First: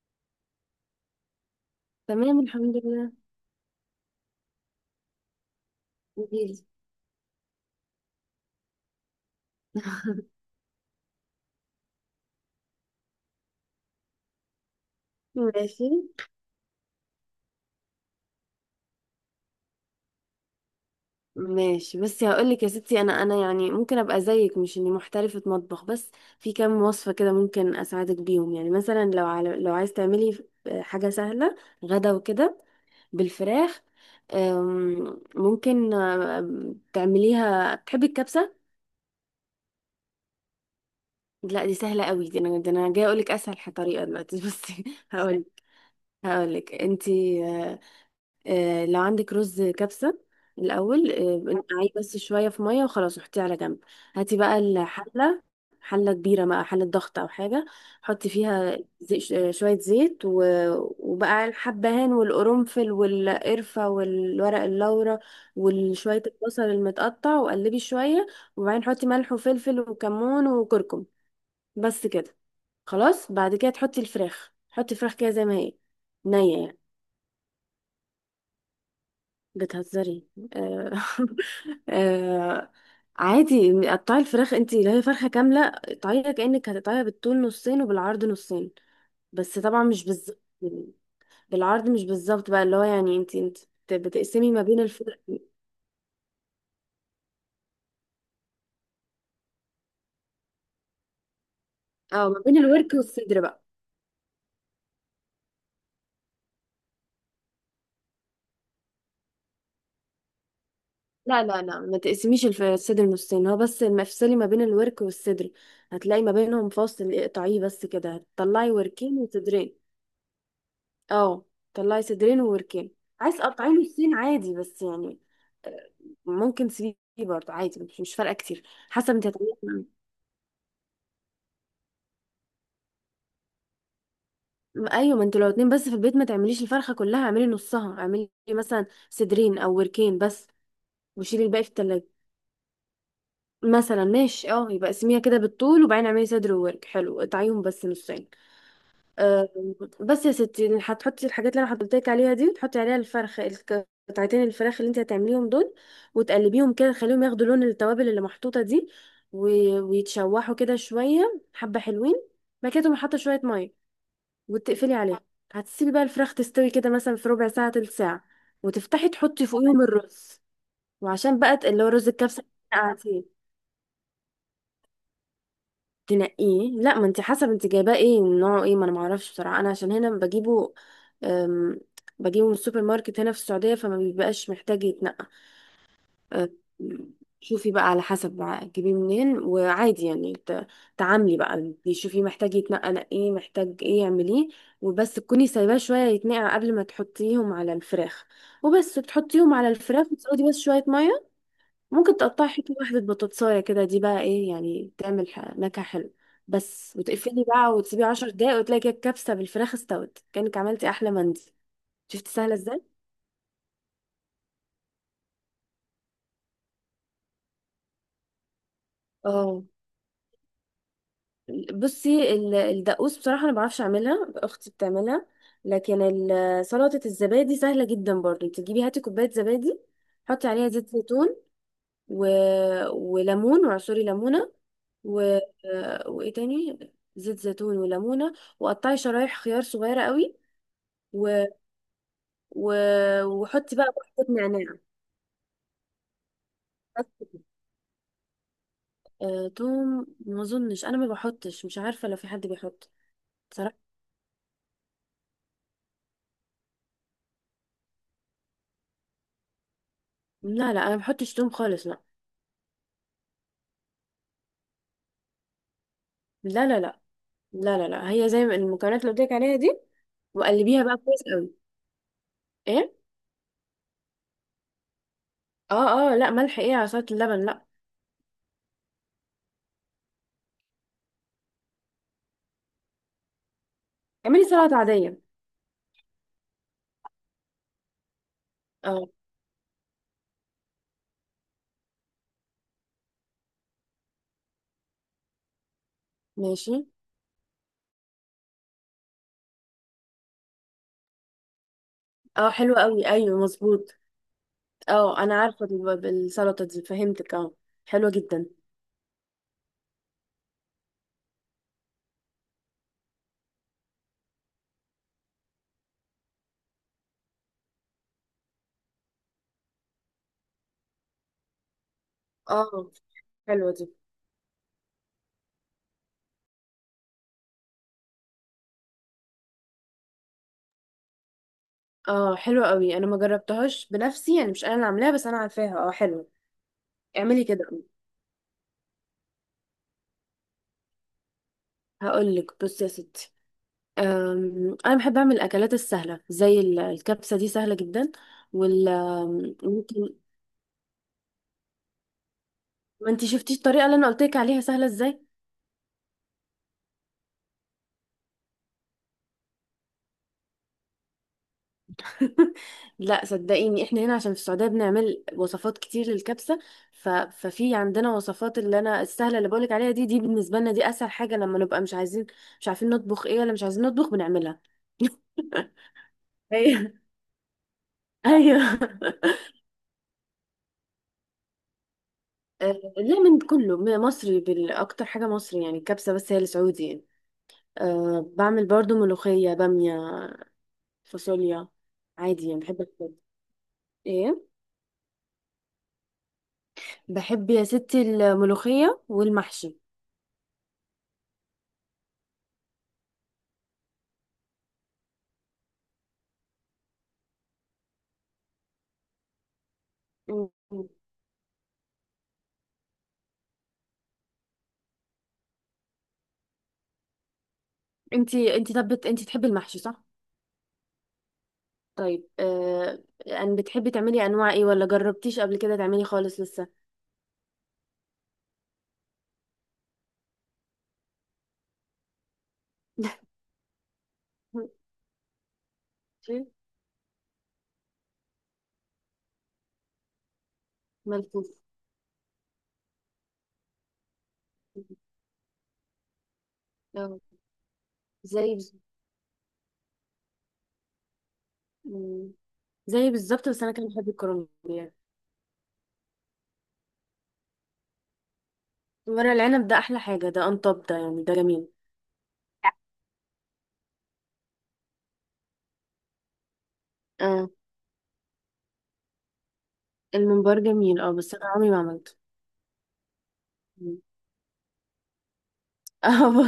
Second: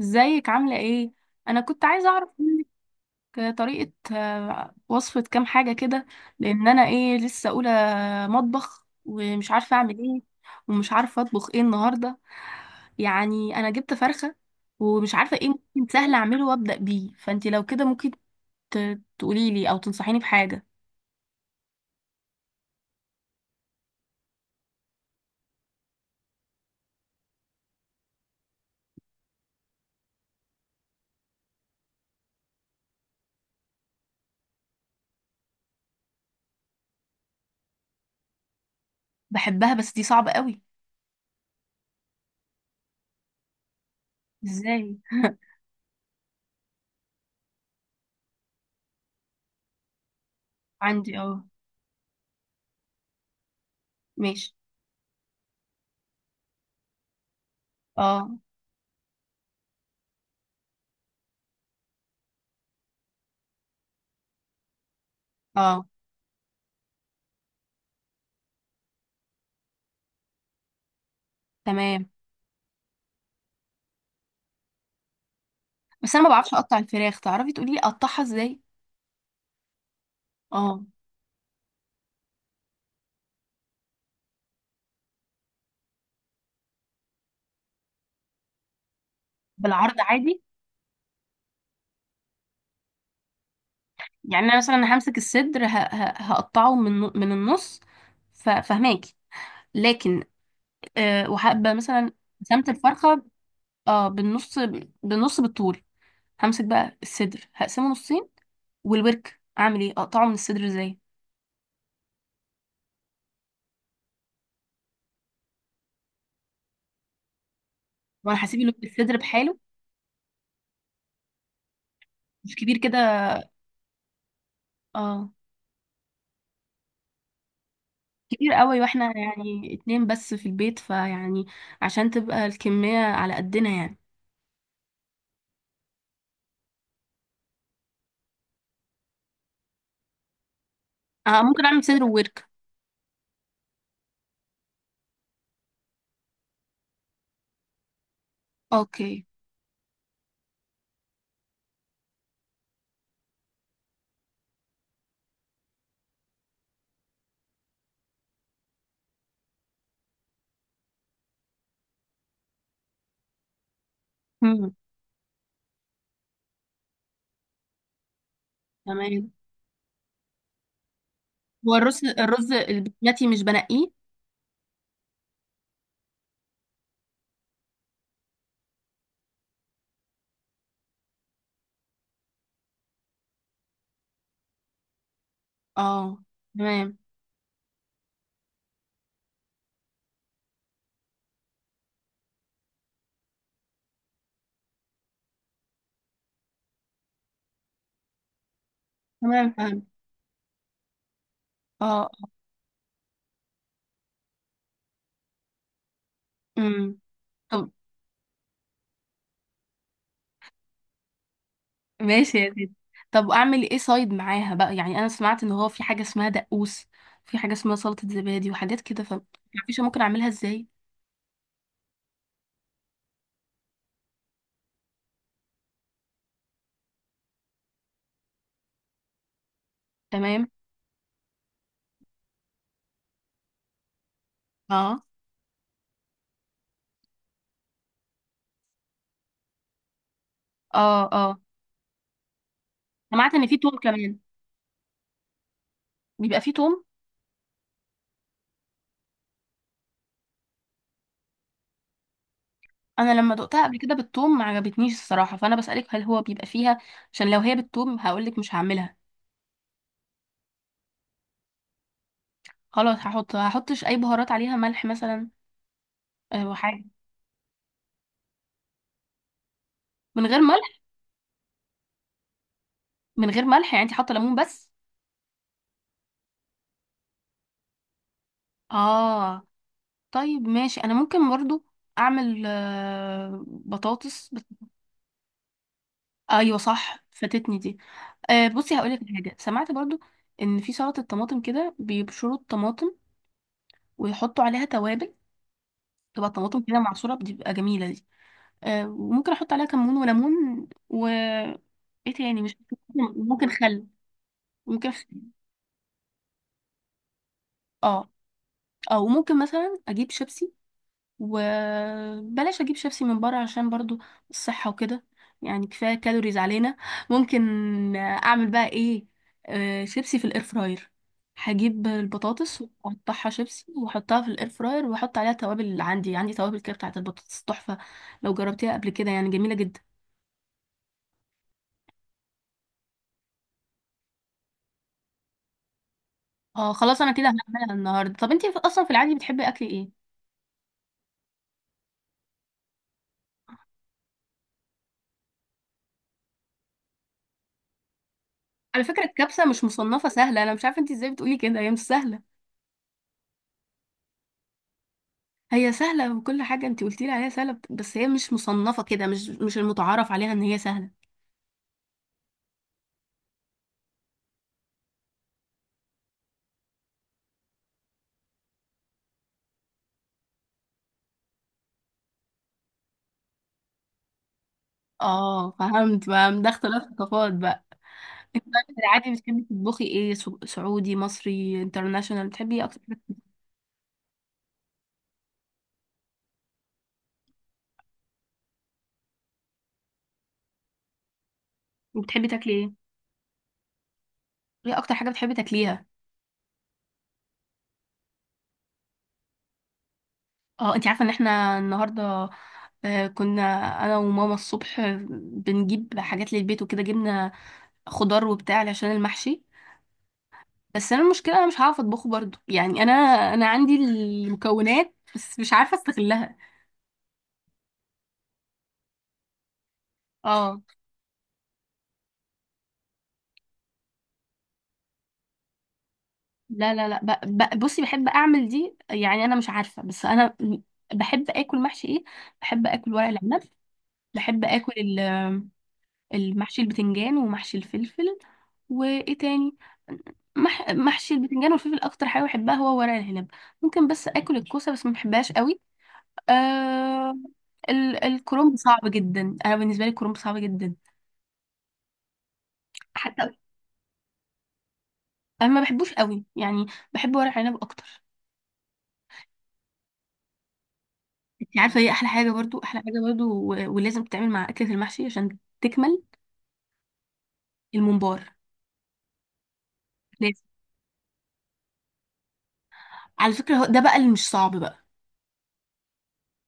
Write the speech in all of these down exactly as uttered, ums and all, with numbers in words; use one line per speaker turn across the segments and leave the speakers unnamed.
ازيك عاملة ايه؟ انا كنت عايزة اعرف
تمام،
منك
الحمد لله.
طريقة، آه، وصفة كام حاجة كده.
قوليلي.
لان انا ايه لسه اولى آه، مطبخ، ومش عارفة اعمل ايه، ومش عارفة اطبخ ايه النهاردة. يعني انا جبت فرخة، ومش عارفة ايه ممكن
ماشي،
سهل اعمله وابدأ بيه. فانتي لو كده ممكن ت- تقوليلي او تنصحيني بحاجة.
ماشي. بس هقولك يا ستي، انا انا يعني ممكن ابقى زيك، مش اني محترفة مطبخ. بس في كام وصفة كده ممكن اساعدك بيهم، يعني مثلا لو على لو عايز تعملي حاجة سهلة غدا وكده، بالفراخ. أم، ممكن أم، تعمليها، بتحبي الكبسة؟
بحبها، بس دي صعبة قوي.
لا، دي سهلة قوي، دي انا دي انا جايه اقولك اسهل طريقة دلوقتي بس
ازاي؟
هقول هقولك انتي، آه، آه، لو عندك رز كبسة، الأول
عندي.
آه،
اه.
نقعيه بس شوية في مية وخلاص، وحطيه على جنب. هاتي
ماشي.
بقى الحلة، حلة كبيرة بقى، حلة ضغط أو حاجة. حطي
اه.
فيها زي ش- آه، شوية زيت و... وبقى الحبهان والقرنفل والقرفة والورق اللورا،
اه.
وشوية البصل المتقطع وقلبي شوية. وبعدين حطي ملح وفلفل وكمون وكركم،
تمام.
بس كده. خلاص بعد كده تحطي الفراخ، حطي الفراخ كده زي ما هي،
بس انا ما بعرفش
نية
اقطع
يعني.
الفراخ. تعرفي تقوليلي اقطعها ازاي؟
بتهزري؟
اه،
آه آه. عادي، قطعي الفراخ انت، اللي هي فرخة كاملة، قطعيها كأنك هتقطعيها بالطول نصين وبالعرض نصين، بس طبعا
بالعرض
مش بالظبط.
عادي.
بالعرض مش بالظبط بقى، اللي هو يعني انت انت بت-
يعني
بتقسمي
انا
ما
مثلا
بين
همسك
الفرق.
الصدر، ه- ه- هقطعه من من النص. ف- فهماكي. لكن آه، وهبقى مثلا
اه، ما بين
قسمت
الورك
الفرخه،
والصدر بقى.
اه، بالنص. بالنص بالطول. همسك بقى الصدر، هقسمه نصين. والورك اعمل ايه، اقطعه من الصدر ازاي؟
لا، لا، لا، ما تقسميش الف- الصدر نصين، هو بس ما افصلي ما بين الورك والصدر، هتلاقي ما بينهم فاصل، اقطعيه بس كده
وانا هسيب
هتطلعي
الورك الصدر
وركين
بحاله؟
وصدرين. اه، طلعي صدرين
مش كبير
ووركين.
كده؟
عايز تقطعي له السين عادي بس يعني،
اه.
آه، ممكن سي برضه، عادي مش مش فارقه
كبير
كتير.
قوي
حسب
واحنا
انت
يعني
هتعملي.
اتنين بس في البيت، فيعني عشان تبقى الكميه على قدنا يعني.
م- ايوه، ما انتوا لو اتنين بس في البيت ما تعمليش الفرخه كلها، اعملي نصها، اعملي مثلا صدرين او وركين بس،
آه،
وشيلي الباقي
ممكن
في
اعمل صدر
التلاجة.
وورك.
مثلا، ماشي. اه، يبقى اقسميها كده بالطول وبعدين اعملي صدر وورك، حلو، اقطعيهم بس نصين.
اوكي.
آه، بس يا ستي هتحطي الحاجات اللي انا حطيتلك عليها دي، وتحطي عليها الفرخ، الك- قطعتين الفراخ اللي انت هتعمليهم دول، وتقلبيهم كده تخليهم ياخدوا لون التوابل اللي محطوطه دي، و- ويتشوحوا كده شويه حبه حلوين. بعد كده تقومي حاطه شويه ميه
مم.
وتقفلي عليها، هتسيبي بقى الفراخ تستوي كده مثلا في ربع ساعه تلت ساعه، وتفتحي
تمام.
تحطي فوقيهم الرز. وعشان بقى
هو
اللي هو
الرز
رز الكبسه،
الرز
اللي
البسمتي مش بنقيه؟
تنقيه، لا، ما انت حسب انت جايباه ايه نوعه ايه، ما انا ما اعرفش بصراحه، انا عشان هنا بجيبه، أم، بجيبه من السوبر ماركت هنا في السعوديه، فما بيبقاش محتاج يتنقى.
اه.
أم،
تمام.
شوفي بقى على حسب بقى تجيبيه منين، وعادي يعني ت- تعاملي بقى، شوفي محتاج يتنقى نقيه، محتاج ايه اعمليه. وبس تكوني سايباه شويه يتنقع قبل ما تحطيهم على الفراخ، وبس
تمام.
بتحطيهم على
فاهم.
الفراخ وتزودي بس شويه ميه.
اه.
ممكن تقطعي حتة واحدة بطاطساية كده، دي بقى ايه يعني، تعمل ح- نكهة حلوة بس،
امم
وتقفلي
طب،
بقى وتسيبيه عشر دقايق، وتلاقي كده الكبسة بالفراخ استوت كأنك عملتي أحلى مندي. شفتي
ماشي يا
سهلة
سيدي.
ازاي؟
طب اعمل ايه سايد معاها بقى؟ يعني انا سمعت ان هو في حاجه اسمها دقوس، في حاجه اسمها سلطه زبادي وحاجات كده، ف
اه.
مفيش ممكن اعملها ازاي؟
بصي، ال- الدقوس بصراحة أنا معرفش أعملها، أختي بتعملها، لكن ال- سلطة الزبادي سهلة جدا برضه. انت تجيبي هاتي كوباية زبادي،
تمام.
حطي عليها زيت زيتون و... وليمون، وعصري ليمونة
اه.
و... وإيه تاني، زيت زيتون وليمونة، وقطعي شرايح خيار صغيرة قوي
اه. اه.
و... و...
سمعت ان في توم
وحطي بقى،
كمان.
بحط نعناع،
بيبقى فيه توم؟
بس كده. آه، توم ما اظنش، انا ما بحطش، مش عارفه لو في حد بيحط،
انا لما دقتها قبل
صراحه.
كده بالتوم ما عجبتنيش الصراحه، فانا بسالك هل هو بيبقى فيها، عشان لو هي بالتوم هقولك مش هعملها.
لا، لا، انا ما بحطش توم خالص، لا،
خلاص، هحط هحطش اي بهارات عليها، ملح مثلا آه،
لا، لا،
وحاجه.
لا، لا، لا، لا، هي زي ما المكونات اللي قلت لك عليها دي،
من غير ملح.
وقلبيها بقى كويس قوي. ايه؟
من غير ملح يعني انت حاطه ليمون بس؟
اه، اه، لا ملح ايه على سلطه اللبن، لا.
اه. طيب، ماشي. انا ممكن برضو اعمل آه، بطاطس
اعملي
بت...
سلطه عاديه.
ايوه، صح، فاتتني دي. آه بصي هقولك
اه،
على حاجه سمعت برضو، ان في سلطه الطماطم كده بيبشروا الطماطم ويحطوا عليها توابل، تبقى الطماطم
ماشي.
كده معصوره، بتبقى جميله دي. آه وممكن احط عليها كمون وليمون و ايه تاني
اه،
مش.
حلوه قوي، ايوه
ممكن خل.
مظبوط.
ممكن خل.
اه، انا عارفه الب- السلطه دي، فهمتك، اه، حلوه
اه.
جدا.
اه. وممكن مثلا اجيب شيبسي، وبلاش اجيب شيبسي من بره عشان برضو الصحة وكده، يعني كفاية كالوريز علينا. ممكن اعمل بقى ايه؟ آه، شيبسي في الاير فراير. هجيب البطاطس
اه،
واقطعها شيبسي
حلوه دي.
واحطها في الاير فراير، واحط عليها توابل اللي عندي. عندي توابل كده بتاعت البطاطس تحفة. لو جربتيها قبل كده يعني جميلة جدا.
اه، حلوة قوي، انا ما جربتهاش بنفسي، يعني مش انا اللي عاملاها، بس انا عارفاها، اه، حلوة.
اه. خلاص، انا كده
اعملي كده.
هعملها النهارده. طب انتي اصلا في العادي بتحبي اكل ايه؟
هقول لك، بصي يا ستي، أم، انا بحب اعمل الاكلات السهله زي ال- الكبسه دي، سهله جدا.
على
وال
فكرة الكبسة
أم،
مش مصنفة
ممكن
سهلة، انا مش عارفة انتي ازاي بتقولي كده، هي مش سهلة.
ما انتي شفتيش الطريقه اللي انا قلت لك عليها سهله ازاي
هي سهلة، وكل حاجة انت قلتي لي عليها سهلة، بس هي مش مصنفة كده. مش مش المتعارف عليها ان هي سهلة.
لا صدقيني، احنا هنا عشان في السعوديه بنعمل وصفات كتير للكبسه، ف... ففي عندنا وصفات، اللي انا السهله اللي بقولك عليها دي، دي بالنسبه لنا دي اسهل حاجه لما نبقى مش عايزين، مش عارفين نطبخ ايه ولا مش عايزين نطبخ بنعملها.
اه، فهمت بقى، ده اختلاف ثقافات بقى. انت بقى
ايوه
في العادي بتحبي تطبخي ايه؟ سو- سعودي، مصري، انترناشونال؟ بتحبي ايه
آه،
اكتر حاجة-
لا، من كله م- مصري، بال- اكتر حاجه مصري، يعني الكبسه بس هي السعودي يعني. أه، بعمل برضو ملوخيه، باميه، فاصوليا.
وبتحبي
عادي
تاكلي
يعني
ايه؟
بحب الكل. ايه؟
ايه اكتر حاجة بتحبي تاكليها؟
بحب يا ستي الملوخيه والمحشي.
اه. انت عارفة ان احنا النهاردة آه، كنا انا وماما الصبح بنجيب حاجات للبيت وكده، جبنا خضار وبتاع عشان المحشي.
م- م.
بس انا المشكله انا مش هعرف اطبخه برضو، يعني انا انا عندي المكونات بس مش عارفه استغلها.
انتي انتي طب بت- انتي تحبي المحشي، صح؟
اه.
طيب، أه ان بتحبي تعملي انواع ايه، ولا جربتيش قبل كده تعملي خالص
لا،
لسه؟
لا، لا، ب... ب... بصي بحب اعمل دي يعني، انا مش عارفه. بس انا بحب اكل محشي ايه؟ بحب اكل ورق العنب. بحب اكل ال-
شيء
المحشي البتنجان ومحشي الفلفل. وايه تاني؟ مح... محشي البتنجان
ملفوف.
والفلفل. اكتر حاجه بحبها هو ورق العنب. ممكن بس اكل الكوسه، بس ما بحبهاش قوي. آه...
آه،
ال...
زي
الكرنب
بز-
صعب جدا، انا بالنسبه لي الكرنب صعب جدا.
م. زي
حتى
بالظبط، بس انا كان بحب الكرنب يعني.
انا ما بحبوش قوي يعني، بحب ورق عنب اكتر.
ورق العنب ده احلى حاجه، ده انطب ده يعني، ده
انت
جميل.
عارفه ايه احلى حاجه برضو؟ احلى حاجه برضو و- ولازم تتعمل مع اكله المحشي عشان تكمل:
اه.
الممبار. لازم.
الممبار جميل اه، بس انا عمري ما عملته.
على فكره هو ده بقى
مم.
اللي مش صعب بقى.
هو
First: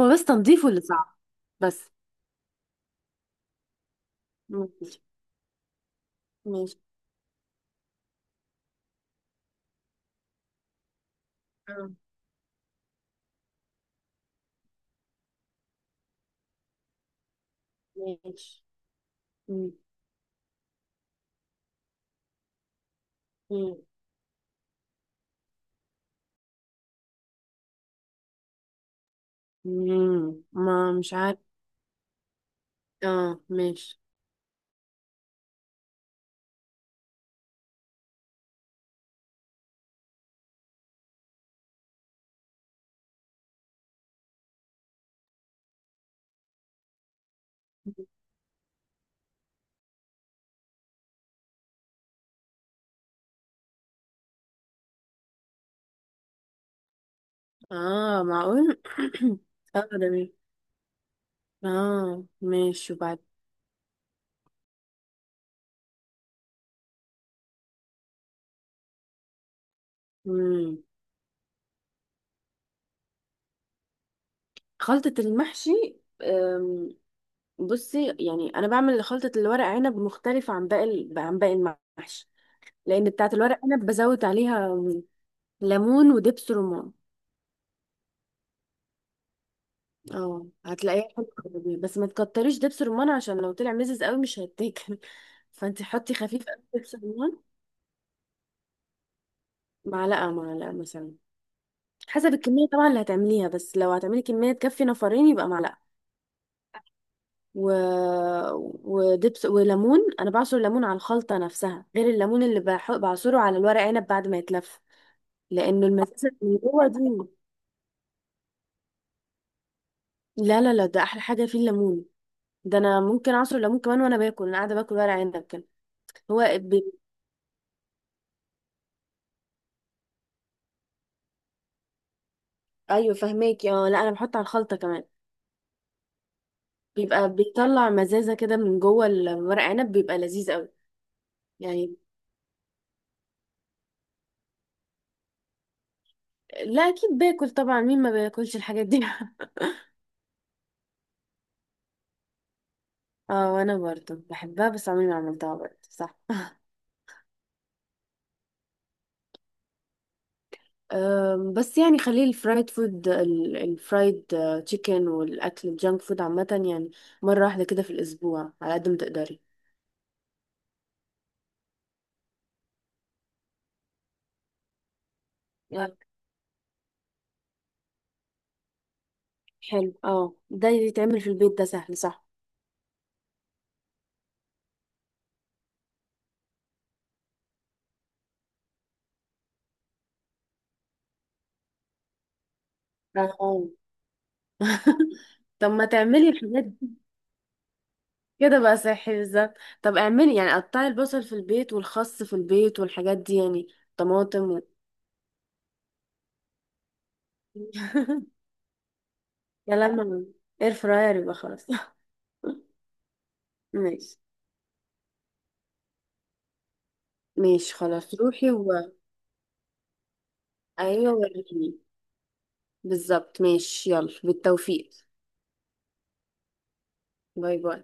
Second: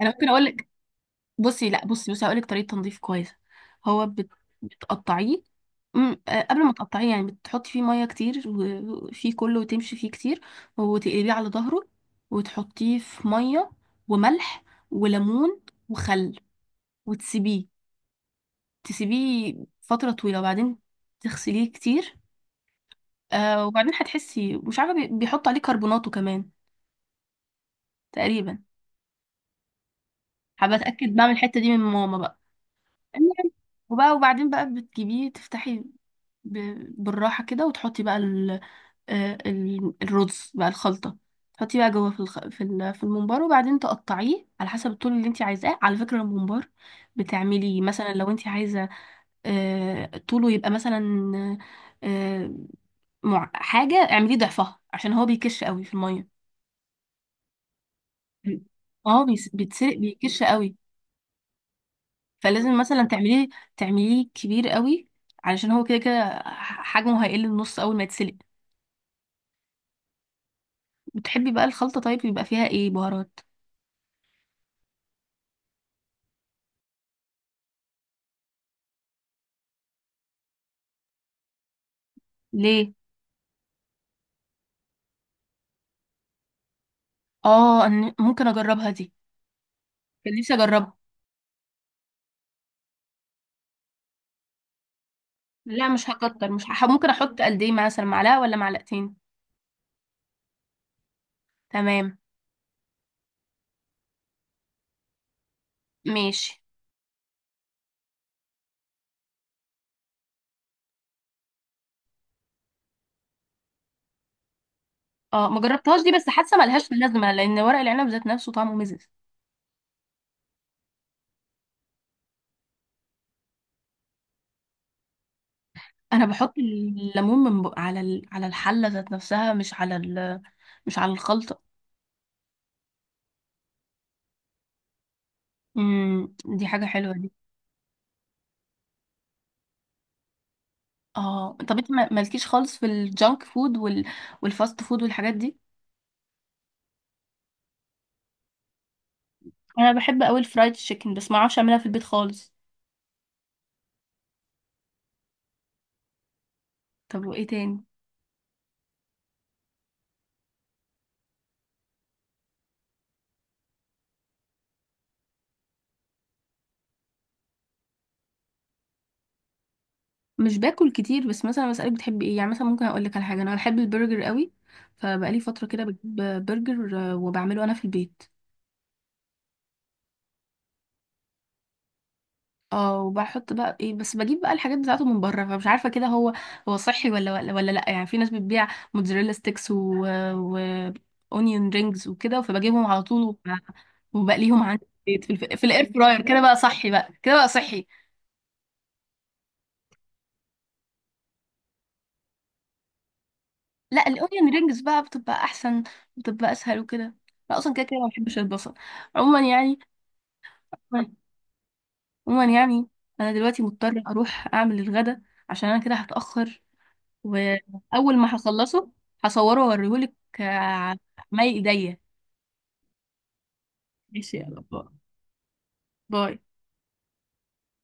انا
بس
ممكن اقول لك.
تنظيفه اللي صعب.
بصي، لا،
بس،
بصي بصي، هقول لك طريقه تنظيف كويسه. هو بت-
ماشي،
بتقطعيه. أم، آه، قبل ما
ماشي.
تقطعيه يعني بتحطي فيه ميه كتير و- وفيه كله وتمشي فيه كتير. وتقلبيه على ظهره،
اه،
وتحطيه في ميه وملح وليمون وخل، وتسيبيه.
ماشي.
تسيبيه
مم.
فترة طويلة، وبعدين تغسليه كتير. آه
مم.
وبعدين هتحسي، مش عارفة، بي- بيحط عليه كربوناته كمان تقريبا.
مم،
هبقى
ما
اتأكد،
مش
بعمل
عارف.
الحتة دي من ماما بقى.
اه،
المهم،
ماشي.
وبقى وبعدين بقى بتجيبيه، تفتحي ب- بالراحة كده، وتحطي بقى ال آه، ال- الرز بقى الخلطة. تحطيه بقى جوه في الخ... في ال... في الممبار، وبعدين تقطعيه على حسب الطول اللي انت عايزاه. على فكرة الممبار، بتعملي مثلا لو انت عايزة آه، طوله يبقى مثلا آه، مع... حاجة، اعمليه ضعفها عشان هو بيكش قوي في المية.
اه، معقول
اه، بيس-
اه،
بيتسرق،
جميل.
بيكش قوي.
اه،
فلازم
ماشي
مثلا
وبعد.
تعمليه تعمليه كبير قوي، علشان هو كده كده حجمه هيقل النص اول ما يتسلق.
مم.
بتحبي بقى الخلطة طيب يبقى فيها ايه بهارات؟
خلطة المحشي، أم، بصي يعني انا بعمل خلطة الورق عنب مختلفة عن باقي عن باقي المحشي،
ليه؟
لان بتاعه الورق عنب بزود عليها ليمون ودبس رمان.
اه، أنا ممكن اجربها دي، كان
اه،
نفسي اجربها.
هتلاقيها حلوه أوي. بس ما تكتريش دبس رمان، عشان لو طلع مزز قوي مش هيتاكل. فانت
لا، مش
حطي خفيف
هكتر،
قوي
مش هح...
دبس
ممكن
رمان،
احط قد ايه، مثلا معلقة ولا معلقتين؟
معلقه معلقه مثلا.
تمام.
حسب الكميه طبعا اللي هتعمليها، بس لو هتعملي كميه تكفي نفرين يبقى معلقه.
ماشي.
و... ودبس وليمون، انا بعصر ليمون على الخلطه نفسها، غير الليمون اللي بح... بعصره على الورق عنب بعد ما يتلف.
اه، ما
لانه
جربتهاش دي، بس
المزازه
حاسه
اللي جوه
ملهاش
دي،
لازمه لان ورق العنب ذات نفسه طعمه مزز.
لا، لا، لا، ده احلى حاجه فيه الليمون، ده انا ممكن اعصر ليمون كمان وانا باكل، انا قاعده باكل ورق عنب كده.
انا
هو
بحط
بي...
الليمون من بق... على ال... على الحله ذات نفسها، مش على ال... مش على الخلطه.
ايوه فهماك، اه، لا انا بحط على الخلطه كمان.
امم، دي حاجه حلوه
بيبقى
دي.
بيطلع مزازه كده من جوه الورق عنب، بيبقى لذيذ قوي.
اه. طب انت
يعني
ما- مالكيش خالص في الجانك فود وال... والفاست فود والحاجات دي؟
لا، اكيد باكل طبعا، مين ما بياكلش الحاجات دي
انا بحب قوي الفرايد تشيكن، بس ما اعرفش اعملها في البيت خالص.
اه، وانا برضه بحبها بس عمري ما عملتها، برضه صح.
طب وايه تاني؟
أم، بس يعني خليه الفرايد فود، ال- الفرايد آه، تشيكن، والاكل الجانك فود عامه، يعني مره واحده كده في الاسبوع على قد ما تقدري.
مش باكل كتير، بس مثلا بسالك بتحبي ايه، يعني مثلا ممكن اقول لك على حاجه، انا بحب البرجر قوي. فبقالي فتره كده
آه،
بجيب برجر، آه، وبعمله انا في البيت.
حلو. اه، ده يتعمل في البيت، ده سهل صح.
اه، وبحط بقى ايه؟ بس بجيب بقى الحاجات بتاعته من بره، فمش عارفه كده هو هو صحي ولا ولا ولا لا. يعني في ناس بتبيع موتزاريلا ستيكس و و اونيون رينجز وكده، فبجيبهم على طول وب-
اه
وبقليهم عندي في البيت، في, الف... في
طب ما
الاير فراير.
تعملي
كده بقى
الحاجات دي
صحي. بقى كده بقى صحي.
كده بقى صحي بالظبط. طب اعملي يعني قطعي البصل في البيت والخس في البيت والحاجات دي، يعني
لا، الاونيون
طماطم و...
رينجز بقى بتبقى احسن، بتبقى اسهل وكده. لا اصلا كده كده ما بحبش البصل عموما
يا
يعني.
لما اير فراير يبقى خلاص
عموما يعني، انا دلوقتي مضطره
ماشي،
اروح اعمل الغدا عشان انا كده هتاخر،
ماشي، خلاص
واول ما
روحي و،
هخلصه هصوره واوريهولك آه، على
ايوه
مي
وريني
ايديا.
بالظبط، ماشي، يلا
ماشي، يلا، باي.
بالتوفيق.
باي.
باي، باي.